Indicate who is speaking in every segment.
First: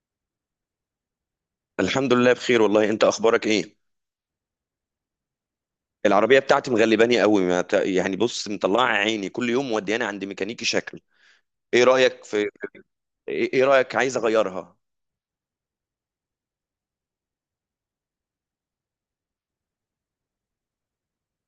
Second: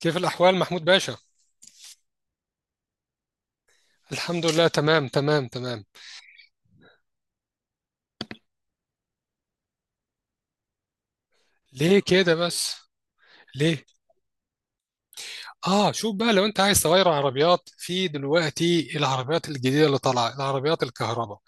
Speaker 1: كيف الأحوال محمود باشا؟
Speaker 2: الحمد لله بخير والله، انت اخبارك ايه؟
Speaker 1: الحمد لله، تمام تمام تمام.
Speaker 2: العربيه بتاعتي مغلباني قوي، ما ت... يعني بص، مطلعه عيني كل يوم، مودياني عند ميكانيكي شكل. ايه
Speaker 1: ليه
Speaker 2: رايك؟
Speaker 1: كده
Speaker 2: في
Speaker 1: بس؟
Speaker 2: ايه؟ إيه
Speaker 1: ليه؟
Speaker 2: رايك؟ عايز اغيرها.
Speaker 1: آه، شوف بقى، لو أنت عايز تغير عربيات، في دلوقتي العربيات الجديدة اللي طالعة العربيات الكهرباء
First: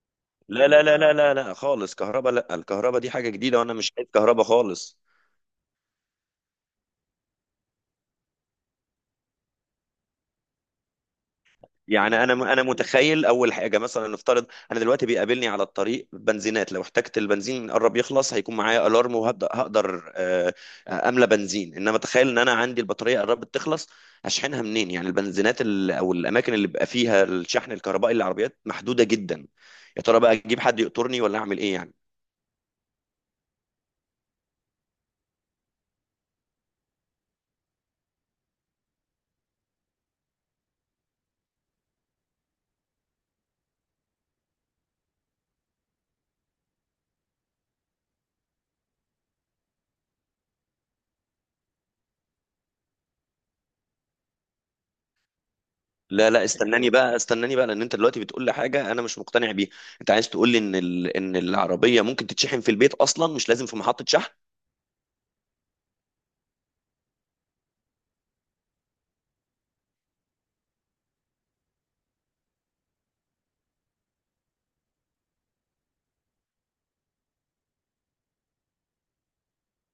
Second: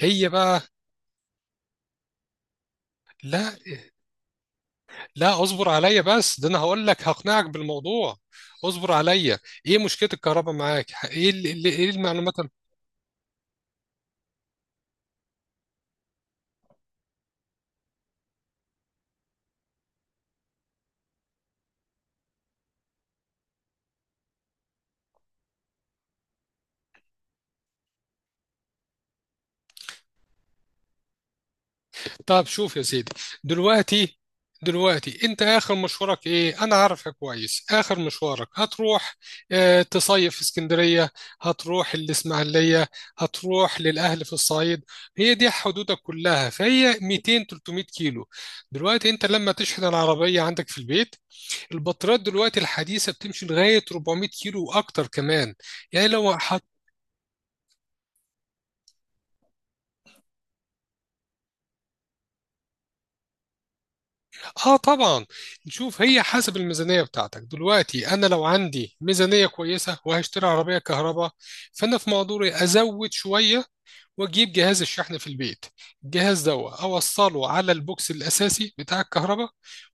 Speaker 1: هي بقى.
Speaker 2: لا، لا، لا، لا، لا، لا خالص كهرباء. لا، الكهرباء دي حاجه
Speaker 1: لا
Speaker 2: جديده وانا مش عايز كهرباء خالص.
Speaker 1: لا، اصبر عليا بس، ده أنا هقول لك، هقنعك بالموضوع. اصبر عليا. إيه مشكلة الكهرباء معاك؟ إيه
Speaker 2: يعني
Speaker 1: المعلومات؟
Speaker 2: انا متخيل اول حاجه، مثلا نفترض، انا دلوقتي بيقابلني على الطريق بنزينات، لو احتجت البنزين قرب يخلص هيكون معايا الارم وهبدا هقدر املى بنزين. انما تخيل ان انا عندي البطاريه قربت تخلص، هشحنها منين؟ يعني البنزينات او الاماكن اللي بيبقى فيها الشحن الكهربائي للعربيات محدوده جدا. يا ترى بقى اجيب حد يقطرني ولا اعمل ايه يعني؟
Speaker 1: طب شوف يا سيدي، دلوقتي دلوقتي انت اخر مشوارك ايه؟ انا عارفك كويس، اخر مشوارك هتروح، اه، تصيف في اسكندرية، هتروح الاسماعيلية، هتروح للاهل في الصعيد. هي دي حدودك كلها، فهي 200 300 كيلو. دلوقتي انت لما تشحن العربية عندك في البيت، البطاريات دلوقتي الحديثة بتمشي لغاية 400 كيلو واكتر كمان. يعني لو،
Speaker 2: لا، لا، استناني بقى، استناني بقى، لان انت دلوقتي بتقول لي حاجه انا مش مقتنع بيها. انت عايز تقول لي ان ان العربيه ممكن تتشحن في البيت اصلا، مش لازم في محطه شحن؟
Speaker 1: اه طبعا. شوف، هي حسب الميزانيه بتاعتك. دلوقتي انا لو عندي ميزانيه كويسه وهشتري عربيه كهرباء، فانا في مقدوري ازود شويه واجيب جهاز الشحن في البيت. الجهاز ده اوصله على البوكس الاساسي بتاع الكهرباء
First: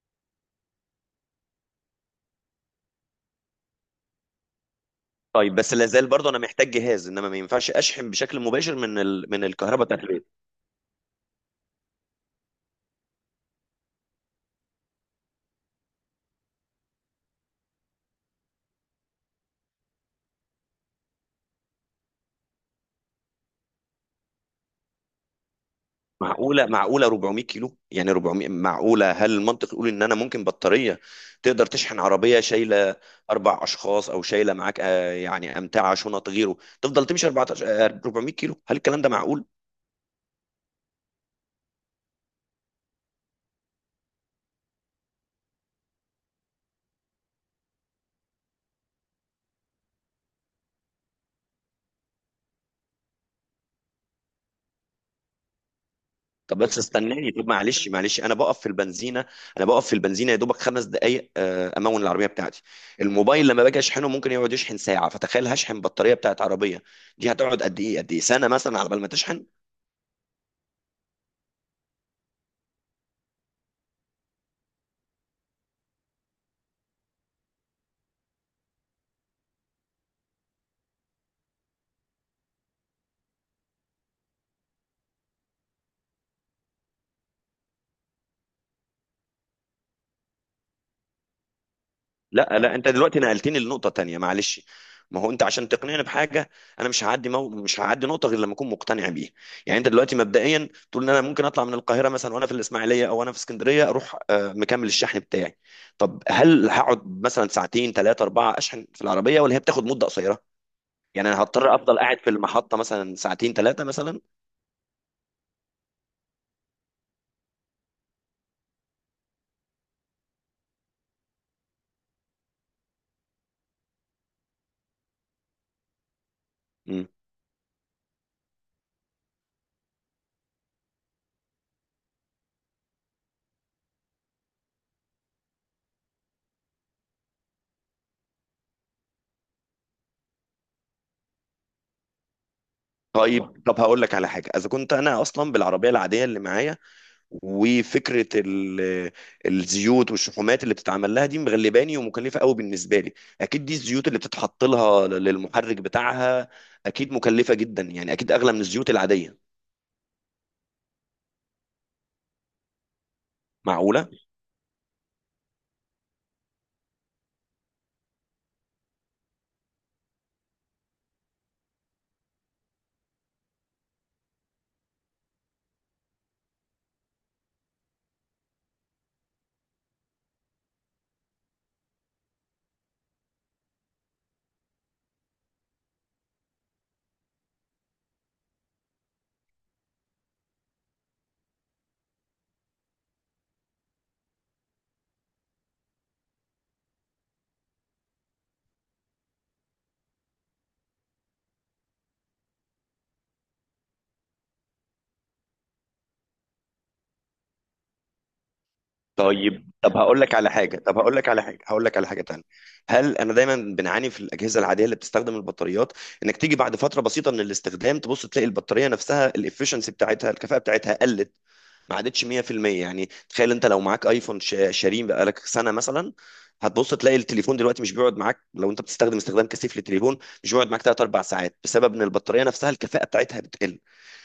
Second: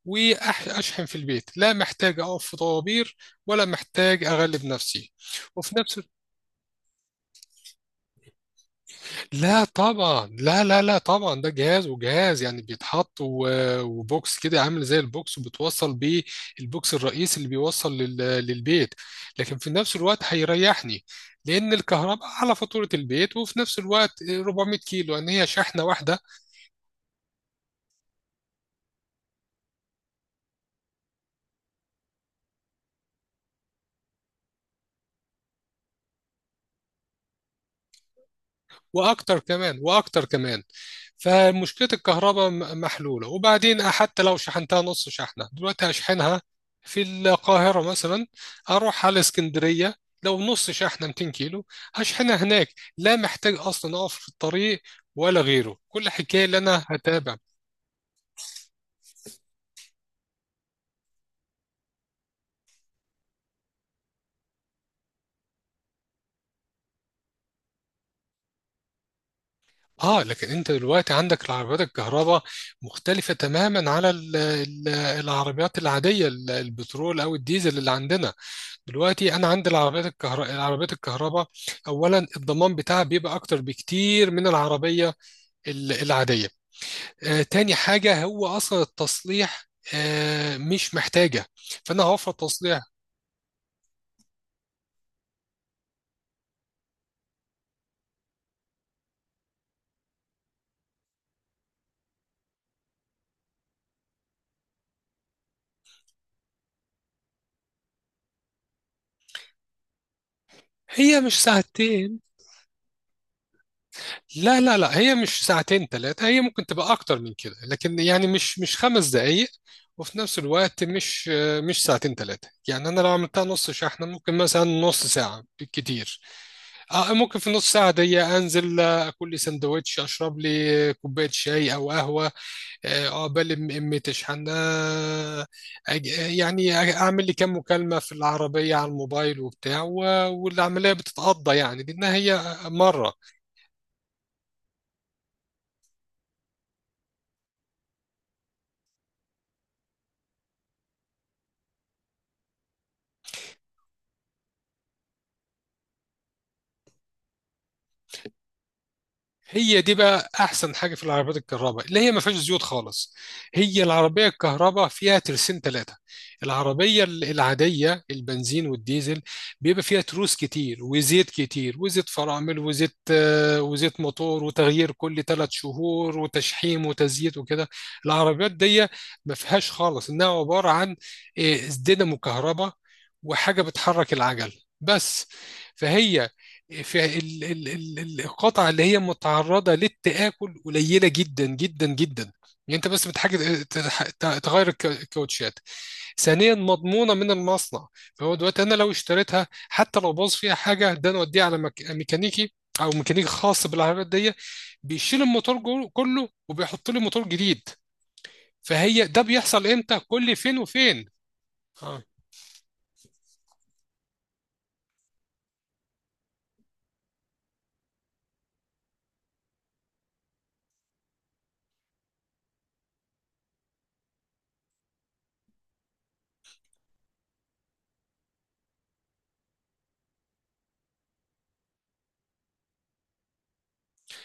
Speaker 1: واشحن في البيت، لا محتاج اقف في طوابير ولا محتاج اغلب نفسي.
Speaker 2: طيب، بس
Speaker 1: وفي نفس
Speaker 2: لازال برضه انا محتاج جهاز، انما ما ينفعش اشحن بشكل مباشر من من
Speaker 1: لا
Speaker 2: الكهرباء بتاعت
Speaker 1: طبعا،
Speaker 2: البيت؟
Speaker 1: لا لا لا طبعا، ده جهاز، وجهاز يعني بيتحط، و- وبوكس كده عامل زي البوكس وبتوصل بيه البوكس الرئيسي اللي بيوصل للبيت. لكن في نفس الوقت هيريحني، لأن الكهرباء على فاتورة البيت، وفي نفس الوقت 400 كيلو يعني هي شحنة واحدة.
Speaker 2: معقوله، معقوله 400 كيلو؟ يعني 400 معقوله؟ هل المنطق يقول ان انا ممكن بطاريه تقدر تشحن عربيه شايله 4 اشخاص، او شايله معاك يعني امتعه شنط غيره، تفضل تمشي 14، 400 كيلو؟ هل الكلام ده
Speaker 1: واكتر
Speaker 2: معقول؟
Speaker 1: كمان، واكتر كمان. فمشكله الكهرباء محلوله. وبعدين حتى لو شحنتها نص شحنه، دلوقتي هشحنها في القاهره مثلا، اروح على اسكندريه، لو نص شحنه 200 كيلو هشحنها هناك، لا محتاج اصلا اقف في الطريق ولا غيره، كل حكايه اللي
Speaker 2: طب بس
Speaker 1: انا
Speaker 2: استناني،
Speaker 1: هتابع.
Speaker 2: طب معلش، انا بقف في البنزينه يا دوبك 5 دقائق، امون العربيه بتاعتي. الموبايل لما باجي اشحنه ممكن يقعد يشحن ساعه، فتخيل هشحن بطاريه بتاعت عربيه، دي هتقعد قد ايه؟ سنه مثلا على بال ما تشحن؟
Speaker 1: اه لكن انت دلوقتي عندك العربيات الكهرباء مختلفه تماما على العربيات العاديه، البترول او الديزل اللي عندنا. دلوقتي انا عندي العربيات الكهرباء، اولا الضمان بتاعها بيبقى اكتر بكتير من العربيه العاديه. تاني حاجه، هو اصلا التصليح، مش محتاجه، فانا هوفر
Speaker 2: لا، لا،
Speaker 1: تصليح.
Speaker 2: انت دلوقتي نقلتني لنقطة تانية، معلش. ما هو انت عشان تقنعني بحاجة، انا مش هعدي نقطة غير لما اكون مقتنع بيها. يعني انت دلوقتي مبدئيا تقول ان انا ممكن اطلع من القاهرة مثلا، وانا في الاسماعيلية او انا في اسكندرية، اروح مكمل الشحن بتاعي؟ طب هل هقعد مثلا ساعتين، ثلاثة، أربعة اشحن في العربية، ولا هي بتاخد مدة قصيرة؟
Speaker 1: هي
Speaker 2: يعني
Speaker 1: مش
Speaker 2: انا هضطر افضل قاعد
Speaker 1: ساعتين،
Speaker 2: في المحطة مثلا ساعتين، ثلاثة مثلا؟
Speaker 1: لا لا لا، هي مش ساعتين ثلاثة، هي ممكن تبقى أكتر من كده، لكن يعني مش خمس دقايق. وفي نفس الوقت مش ساعتين ثلاثة، يعني أنا لو عملتها نص شحنة ممكن مثلا نص ساعة بالكتير.
Speaker 2: مم.
Speaker 1: ممكن في نص ساعة دي أنزل، أكل لي سندوتش، أشرب لي كوباية شاي أو قهوة، عقبال أمي تشحن، يعني أعمل لي كام مكالمة في العربية على الموبايل وبتاع، و- والعملية بتتقضى يعني، لأنها هي مرة.
Speaker 2: طيب، هقول لك على حاجة اذا كنت انا اصلا بالعربية العادية اللي معايا، وفكره الزيوت والشحومات اللي بتتعمل لها دي مغلباني ومكلفه قوي بالنسبه لي. اكيد دي الزيوت اللي بتتحط لها للمحرك بتاعها، اكيد مكلفه جدا، يعني اكيد اغلى من الزيوت العاديه.
Speaker 1: هي دي بقى احسن حاجه في العربيات الكهرباء، اللي هي ما فيهاش زيوت خالص. هي
Speaker 2: معقوله.
Speaker 1: العربيه الكهرباء فيها ترسين ثلاثه. العربيه العاديه، البنزين والديزل، بيبقى فيها تروس كتير وزيت كتير وزيت فرامل، وزيت موتور، وتغيير كل ثلاث شهور وتشحيم وتزييت وكده. العربيات دي ما فيهاش خالص، انها عباره عن، آه، دينامو كهرباء وحاجه بتحرك العجل بس. فهي فالقطع اللي هي متعرضة للتآكل قليلة جدا جدا جدا. يعني انت بس بتحاجة تغير الكاوتشات. ثانيا مضمونة من المصنع، فهو دلوقتي انا لو اشتريتها، حتى لو باظ فيها حاجة، ده انا اوديها على ميكانيكي او ميكانيكي خاص بالعربيات دي، بيشيل الموتور كله وبيحط لي موتور جديد. فهي ده بيحصل
Speaker 2: طيب، طب
Speaker 1: امتى،
Speaker 2: هقول لك
Speaker 1: كل
Speaker 2: على
Speaker 1: فين
Speaker 2: حاجه طب
Speaker 1: وفين.
Speaker 2: هقول لك على حاجه هقول لك
Speaker 1: آه.
Speaker 2: على حاجه تانية. هل انا دايما بنعاني في الاجهزه العاديه اللي بتستخدم البطاريات، انك تيجي بعد فتره بسيطه من الاستخدام، تبص تلاقي البطاريه نفسها الافشنسي بتاعتها، الكفاءه بتاعتها قلت، ما عادتش 100%؟ يعني تخيل انت لو معاك ايفون شاريه بقالك سنه مثلا، هتبص تلاقي التليفون دلوقتي مش بيقعد معاك، لو انت بتستخدم استخدام كثيف للتليفون، مش بيقعد معاك 3 4 ساعات، بسبب ان البطاريه نفسها الكفاءه بتاعتها بتقل.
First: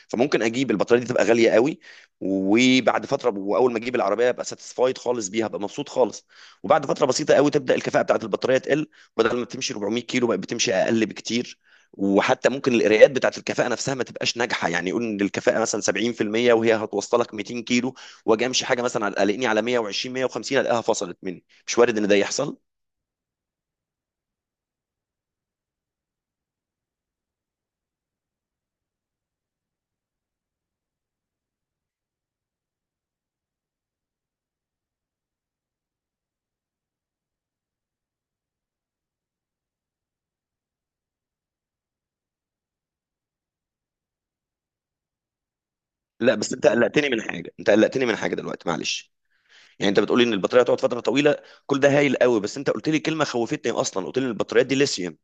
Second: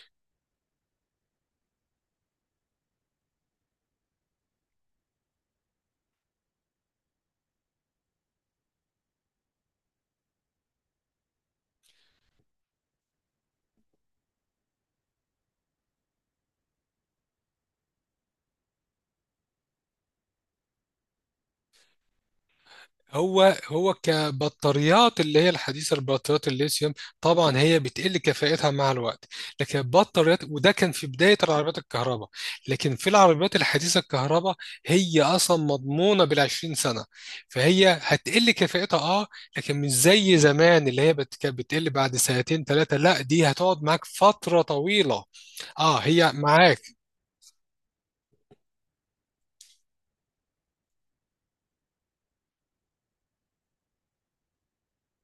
Speaker 2: فممكن اجيب البطاريه دي تبقى غاليه قوي، وبعد فتره، واول ما اجيب العربيه ابقى ساتسفايد خالص بيها، ابقى مبسوط خالص، وبعد فتره بسيطه قوي تبدا الكفاءه بتاعت البطاريه تقل، بدل ما بتمشي 400 كيلو بقت بتمشي اقل بكتير. وحتى ممكن القراءات بتاعت الكفاءه نفسها ما تبقاش ناجحه، يعني يقول ان الكفاءه مثلا 70% وهي هتوصلك 200 كيلو، واجي امشي حاجه مثلا قلقني على 120، 150، الاقيها فصلت مني. مش وارد ان ده يحصل.
Speaker 1: هو كبطاريات، اللي هي الحديثة، البطاريات الليثيوم، طبعا هي بتقل كفاءتها مع الوقت. لكن البطاريات، وده كان في بداية العربيات الكهرباء، لكن في العربيات الحديثة الكهرباء، هي أصلا مضمونة بالعشرين سنة. فهي هتقل كفاءتها لكن مش زي زمان اللي هي كانت بتقل بعد سنتين ثلاثة. لا، دي هتقعد معاك فترة طويلة. اه، هي
Speaker 2: لا، بس
Speaker 1: معاك
Speaker 2: انت قلقتني من حاجه دلوقتي، معلش. يعني انت بتقولي ان البطاريه هتقعد فتره طويله، كل ده هايل قوي، بس انت قلت لي كلمه خوفتني، اصلا قلت لي ان البطاريات دي ليثيوم.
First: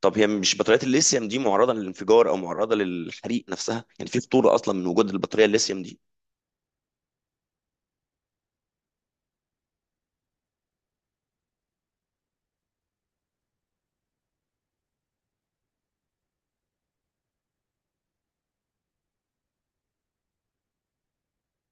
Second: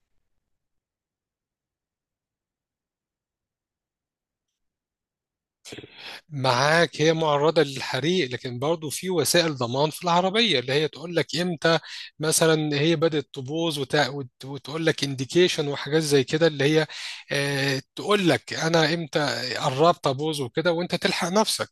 Speaker 2: طب هي مش بطاريات الليثيوم دي معرضه للانفجار او معرضه للحريق نفسها؟ يعني في خطوره اصلا من وجود البطاريه الليثيوم؟
Speaker 1: معاك هي معرضة للحريق، لكن برضو في وسائل ضمان في العربية اللي هي تقول لك امتى مثلا هي بدأت تبوظ، وتقول لك انديكيشن وحاجات زي كده، اللي هي تقول لك انا امتى قربت ابوظ وكده، وانت تلحق نفسك.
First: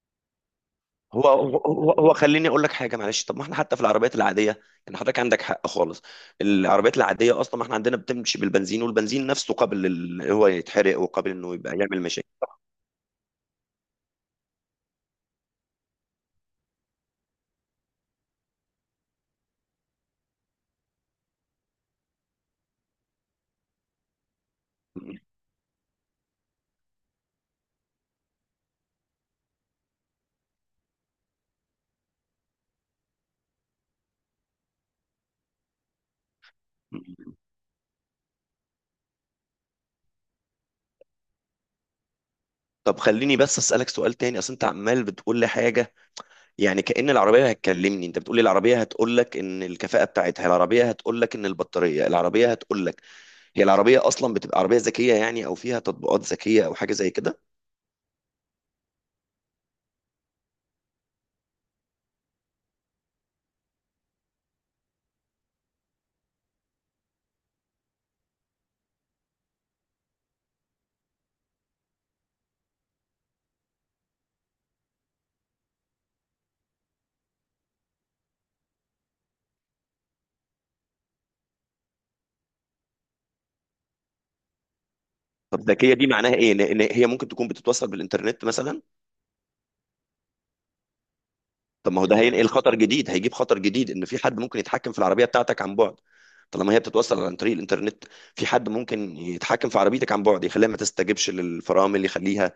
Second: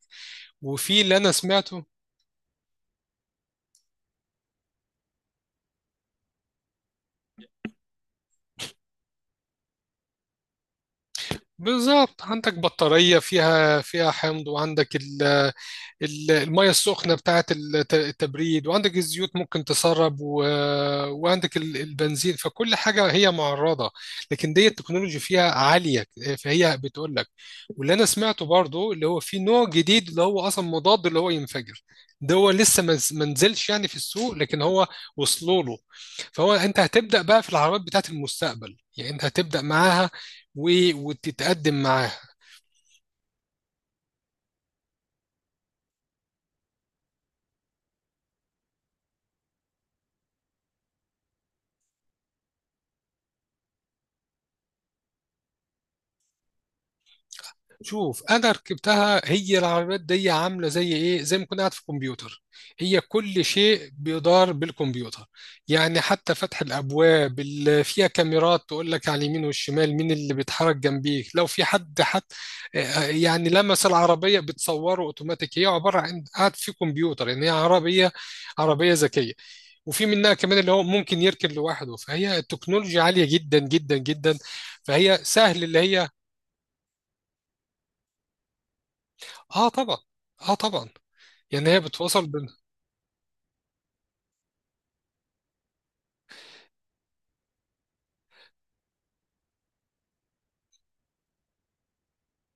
Speaker 1: وفي اللي
Speaker 2: هو
Speaker 1: انا
Speaker 2: هو
Speaker 1: سمعته،
Speaker 2: هو هو خليني اقول لك حاجه، معلش. طب ما احنا حتى في العربيات العاديه، يعني حضرتك عندك حق خالص، العربيات العاديه اصلا ما احنا عندنا بتمشي بالبنزين، والبنزين نفسه قابل هو يتحرق، وقابل انه يبقى يعمل
Speaker 1: بالظبط،
Speaker 2: مشاكل.
Speaker 1: عندك بطارية فيها حمض، وعندك المية السخنة بتاعة التبريد، وعندك الزيوت ممكن تسرب، و... وعندك البنزين، فكل حاجة هي معرضة. لكن دي التكنولوجي فيها عالية، فهي بتقول لك. واللي أنا سمعته برضو، اللي هو في نوع جديد اللي هو أصلا مضاد اللي هو ينفجر، ده هو لسه ما نزلش يعني في السوق، لكن هو وصلوا له. فهو أنت هتبدأ بقى في العربيات بتاعة المستقبل، يعني أنت هتبدأ معاها و... وتتقدم معاها.
Speaker 2: طب خليني بس اسالك سؤال تاني، اصل انت عمال بتقول لي حاجه، يعني كأن العربيه هتكلمني. انت بتقول لي العربيه هتقول لك ان الكفاءه بتاعتها، العربيه هتقول لك ان البطاريه، العربيه هتقول لك. هي العربيه اصلا بتبقى عربيه ذكيه يعني، او فيها تطبيقات ذكيه او حاجه زي كده؟
Speaker 1: شوف، انا ركبتها، هي العربيات دي عامله زي ايه، زي ما كنت قاعد في كمبيوتر، هي كل شيء بيدار بالكمبيوتر. يعني حتى فتح الابواب، اللي فيها كاميرات تقول لك على اليمين والشمال مين اللي بيتحرك جنبيك لو في حد، حتى يعني لمس العربيه بتصوره اوتوماتيك. هي عباره عن قاعد في كمبيوتر يعني، هي عربيه ذكيه. وفي منها كمان اللي هو ممكن يركن لوحده، فهي التكنولوجيا عالية جدا جدا جدا، فهي
Speaker 2: طب
Speaker 1: سهل اللي
Speaker 2: ذكيه دي
Speaker 1: هي.
Speaker 2: معناها ايه؟ ان هي ممكن تكون بتتوصل بالانترنت مثلا؟
Speaker 1: اه طبعا، اه طبعا، يعني هي
Speaker 2: طب ما هو ده
Speaker 1: بتوصل بين.
Speaker 2: هينقل خطر جديد هيجيب خطر جديد، ان في حد ممكن يتحكم في العربيه بتاعتك عن بعد، طالما هي بتتوصل عن طريق الانترنت. في حد ممكن يتحكم في عربيتك عن بعد، يخليها ما تستجبش للفرامل، يخليها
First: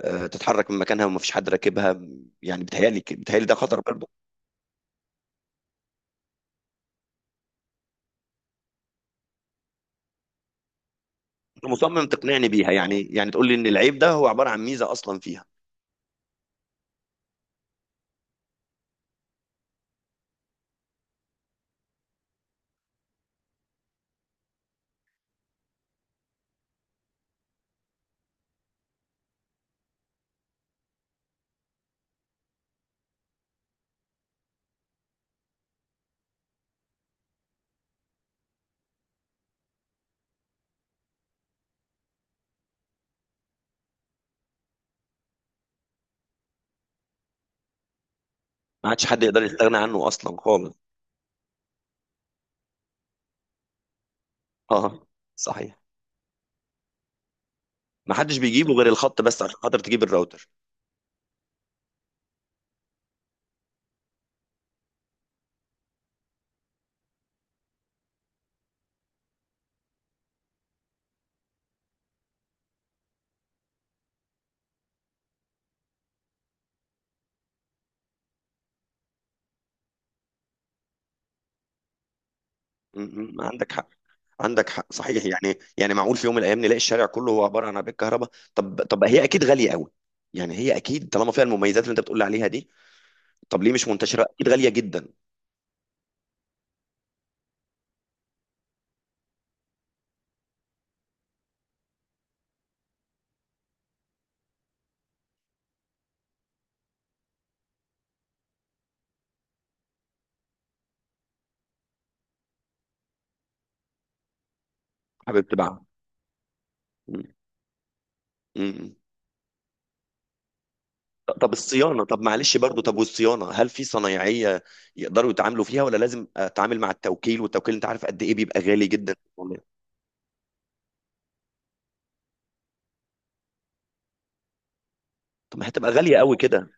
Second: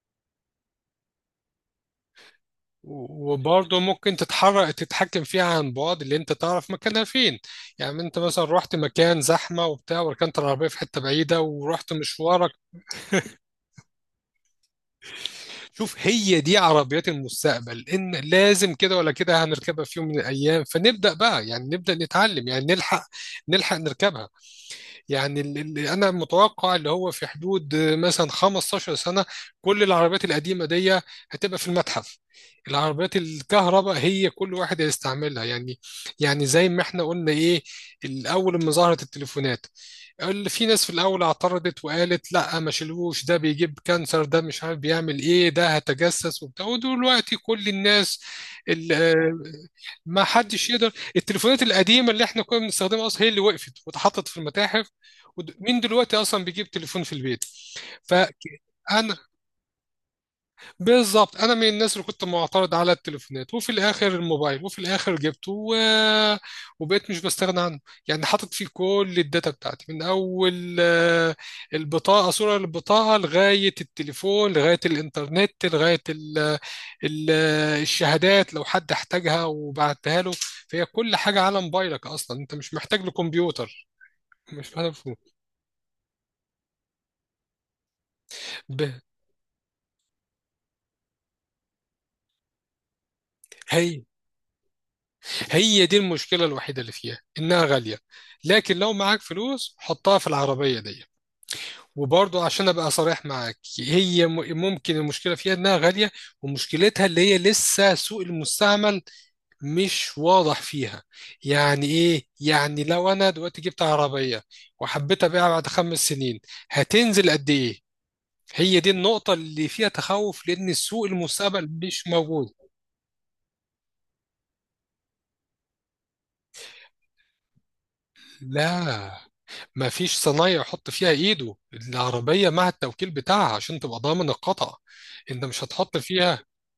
Speaker 2: تتحرك من مكانها وما فيش حد راكبها. يعني بتهيالي ده
Speaker 1: وبرضه
Speaker 2: خطر برضه.
Speaker 1: ممكن تتحكم فيها عن بعد، اللي انت تعرف مكانها فين. يعني انت مثلا رحت مكان زحمه وبتاع، وركنت العربيه في حته بعيده،
Speaker 2: أنت
Speaker 1: ورحت
Speaker 2: مصمم تقنعني
Speaker 1: مشوارك.
Speaker 2: بيها، يعني تقول لي ان العيب ده هو عباره عن ميزه اصلا فيها؟
Speaker 1: شوف، هي دي عربيات المستقبل، ان لازم كده ولا كده هنركبها في يوم من الايام، فنبدا بقى يعني نبدا نتعلم، يعني نلحق نركبها. يعني اللي انا متوقع، اللي هو في حدود مثلا 15 سنه، كل العربيات القديمه دي هتبقى في المتحف. العربيات الكهرباء هي كل واحد هيستعملها، يعني يعني زي ما احنا قلنا ايه، الاول لما ظهرت التليفونات، اللي في ناس في الاول اعترضت وقالت لا، ما شيلوش، ده بيجيب كانسر، ده مش عارف بيعمل ايه، ده هتجسس وبتاع، ودلوقتي كل الناس،
Speaker 2: ما عادش حد يقدر يستغنى عنه
Speaker 1: ما
Speaker 2: اصلا
Speaker 1: حدش
Speaker 2: خالص.
Speaker 1: يقدر. التليفونات القديمه اللي احنا كنا بنستخدمها اصلا، هي اللي وقفت واتحطت في المتاحف.
Speaker 2: اه.
Speaker 1: مين
Speaker 2: صحيح.
Speaker 1: دلوقتي اصلا بيجيب تليفون في البيت؟
Speaker 2: ما حدش بيجيبه غير
Speaker 1: فانا
Speaker 2: الخط، بس عشان خاطر تجيب الراوتر.
Speaker 1: بالظبط، انا من الناس اللي كنت معترض على التليفونات، وفي الاخر الموبايل، وفي الاخر جبته و... وبقيت مش بستغنى عنه. يعني حاطط فيه كل الداتا بتاعتي من اول، البطاقه، صوره البطاقه، لغايه التليفون، لغايه الانترنت، لغايه ال... الشهادات لو حد احتاجها وبعتها له. فهي كل حاجه على موبايلك، اصلا انت مش محتاج
Speaker 2: م- عندك
Speaker 1: لكمبيوتر،
Speaker 2: حق،
Speaker 1: مش محتاج.
Speaker 2: صحيح، يعني معقول في يوم من الايام نلاقي الشارع كله هو عباره عن عربيه كهرباء؟ طب
Speaker 1: ب...
Speaker 2: طب هي اكيد غاليه قوي، يعني هي اكيد طالما فيها المميزات اللي انت بتقول عليها دي، طب ليه مش
Speaker 1: هي
Speaker 2: منتشره؟ اكيد غاليه جدا.
Speaker 1: هي دي المشكلة الوحيدة اللي فيها، إنها غالية. لكن لو معاك فلوس حطها في العربية دي. وبرضو عشان أبقى صريح معاك، هي ممكن المشكلة فيها إنها غالية، ومشكلتها اللي هي لسه سوق المستعمل مش واضح فيها. يعني إيه؟ يعني لو أنا دلوقتي جبت عربية وحبيت
Speaker 2: حابب
Speaker 1: أبيعها بعد
Speaker 2: تباع.
Speaker 1: خمس سنين،
Speaker 2: م-
Speaker 1: هتنزل قد إيه؟
Speaker 2: م-
Speaker 1: هي دي
Speaker 2: م.
Speaker 1: النقطة اللي فيها تخوف، لأن سوق
Speaker 2: طب
Speaker 1: المستقبل
Speaker 2: الصيانه،
Speaker 1: مش
Speaker 2: طب
Speaker 1: موجود.
Speaker 2: معلش برضو، والصيانه، هل في صنايعيه يقدروا يتعاملوا فيها، ولا لازم اتعامل مع التوكيل؟ والتوكيل انت عارف قد ايه بيبقى غالي
Speaker 1: لا،
Speaker 2: جدا والله.
Speaker 1: ما فيش صنايعي يحط فيها ايده، العربية مع التوكيل بتاعها عشان تبقى ضامن القطع، انت
Speaker 2: طب
Speaker 1: مش
Speaker 2: ما هتبقى
Speaker 1: هتحط
Speaker 2: غاليه قوي
Speaker 1: فيها.
Speaker 2: كده،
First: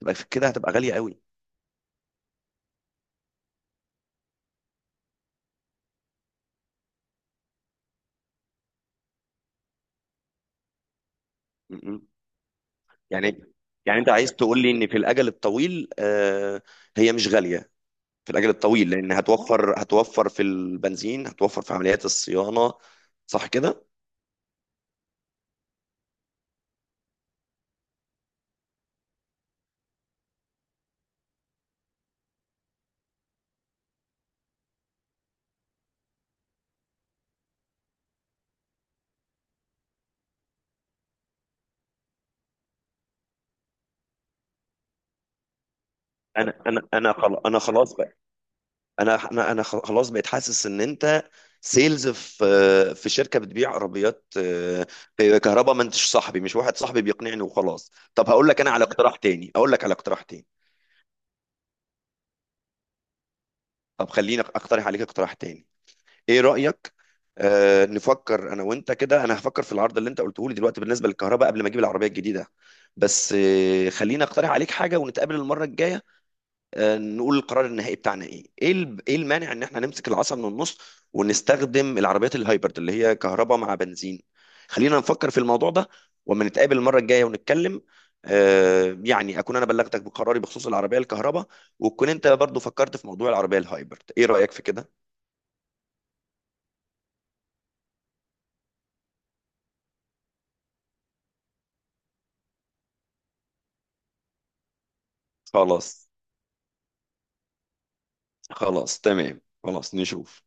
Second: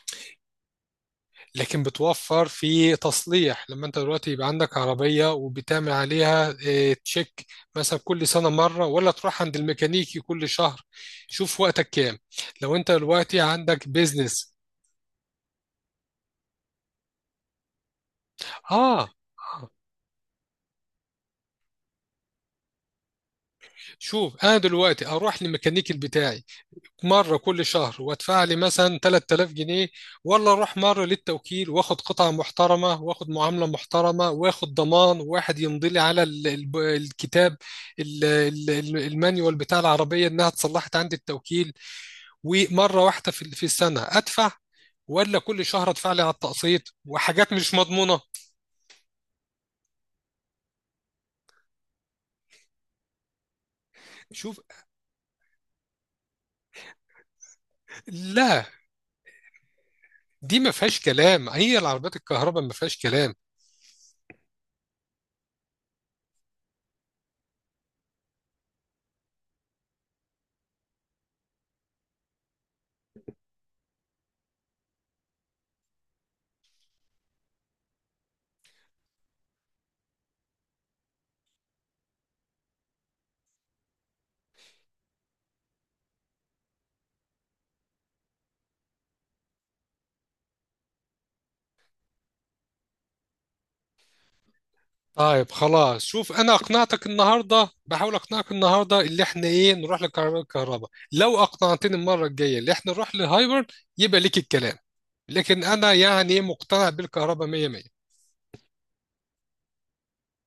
Speaker 2: تبقى في كده هتبقى غاليه قوي.
Speaker 1: لكن بتوفر في تصليح. لما انت دلوقتي يبقى عندك عربية وبتعمل عليها تشيك مثلا كل سنة مرة، ولا تروح عند الميكانيكي كل شهر. شوف
Speaker 2: م-
Speaker 1: وقتك
Speaker 2: م.
Speaker 1: كام، لو انت دلوقتي
Speaker 2: يعني
Speaker 1: عندك
Speaker 2: يعني انت عايز
Speaker 1: بيزنس.
Speaker 2: تقول لي ان في الاجل الطويل هي مش غاليه، في الاجل
Speaker 1: اه
Speaker 2: الطويل،
Speaker 1: آه.
Speaker 2: لان هتوفر في البنزين، هتوفر في عمليات الصيانه. صح كده؟
Speaker 1: شوف، انا دلوقتي اروح للميكانيكي بتاعي مرة كل شهر وادفع لي مثلا 3000 جنيه، ولا اروح مرة للتوكيل واخد قطعة محترمة واخد معاملة محترمة واخد ضمان، واحد يمضي لي على الكتاب، المانيوال بتاع العربية، انها اتصلحت عند التوكيل، ومرة واحدة في السنة ادفع؟ ولا كل شهر ادفع لي على التقسيط وحاجات
Speaker 2: انا
Speaker 1: مش
Speaker 2: خلاص بقى،
Speaker 1: مضمونة؟
Speaker 2: انا خلاص بقيت حاسس ان انت سيلز في شركه بتبيع عربيات
Speaker 1: شوف،
Speaker 2: كهرباء. ما انتش صاحبي، مش واحد صاحبي بيقنعني وخلاص. طب هقول لك
Speaker 1: لا،
Speaker 2: انا على اقتراح تاني اقول لك على اقتراح تاني،
Speaker 1: دي ما فيهاش كلام، هي العربيات الكهرباء ما فيهاش كلام.
Speaker 2: طب خليني اقترح عليك اقتراح تاني. ايه رأيك؟ نفكر انا وانت كده، انا هفكر في العرض اللي انت قلته لي دلوقتي بالنسبة للكهرباء قبل ما اجيب العربية الجديدة. بس خليني اقترح عليك حاجة ونتقابل المرة الجاية، نقول القرار النهائي بتاعنا ايه المانع ان احنا نمسك العصا من النص، ونستخدم العربيات الهايبرد اللي هي كهرباء مع بنزين. خلينا نفكر في الموضوع ده، وما نتقابل المرة الجاية ونتكلم، يعني اكون انا بلغتك بقراري بخصوص العربية الكهرباء، وتكون انت برضو فكرت في موضوع العربية الهايبرد. ايه رأيك في كده؟
Speaker 1: طيب خلاص، شوف، انا اقنعتك النهارده، بحاول اقنعك النهارده اللي احنا ايه، نروح للكهرباء. لو اقنعتني المره الجايه اللي احنا نروح لهايبر، يبقى ليك الكلام. لكن انا
Speaker 2: خلاص،
Speaker 1: يعني مقتنع بالكهرباء 100.
Speaker 2: خلاص، تمام، خلاص نشوف.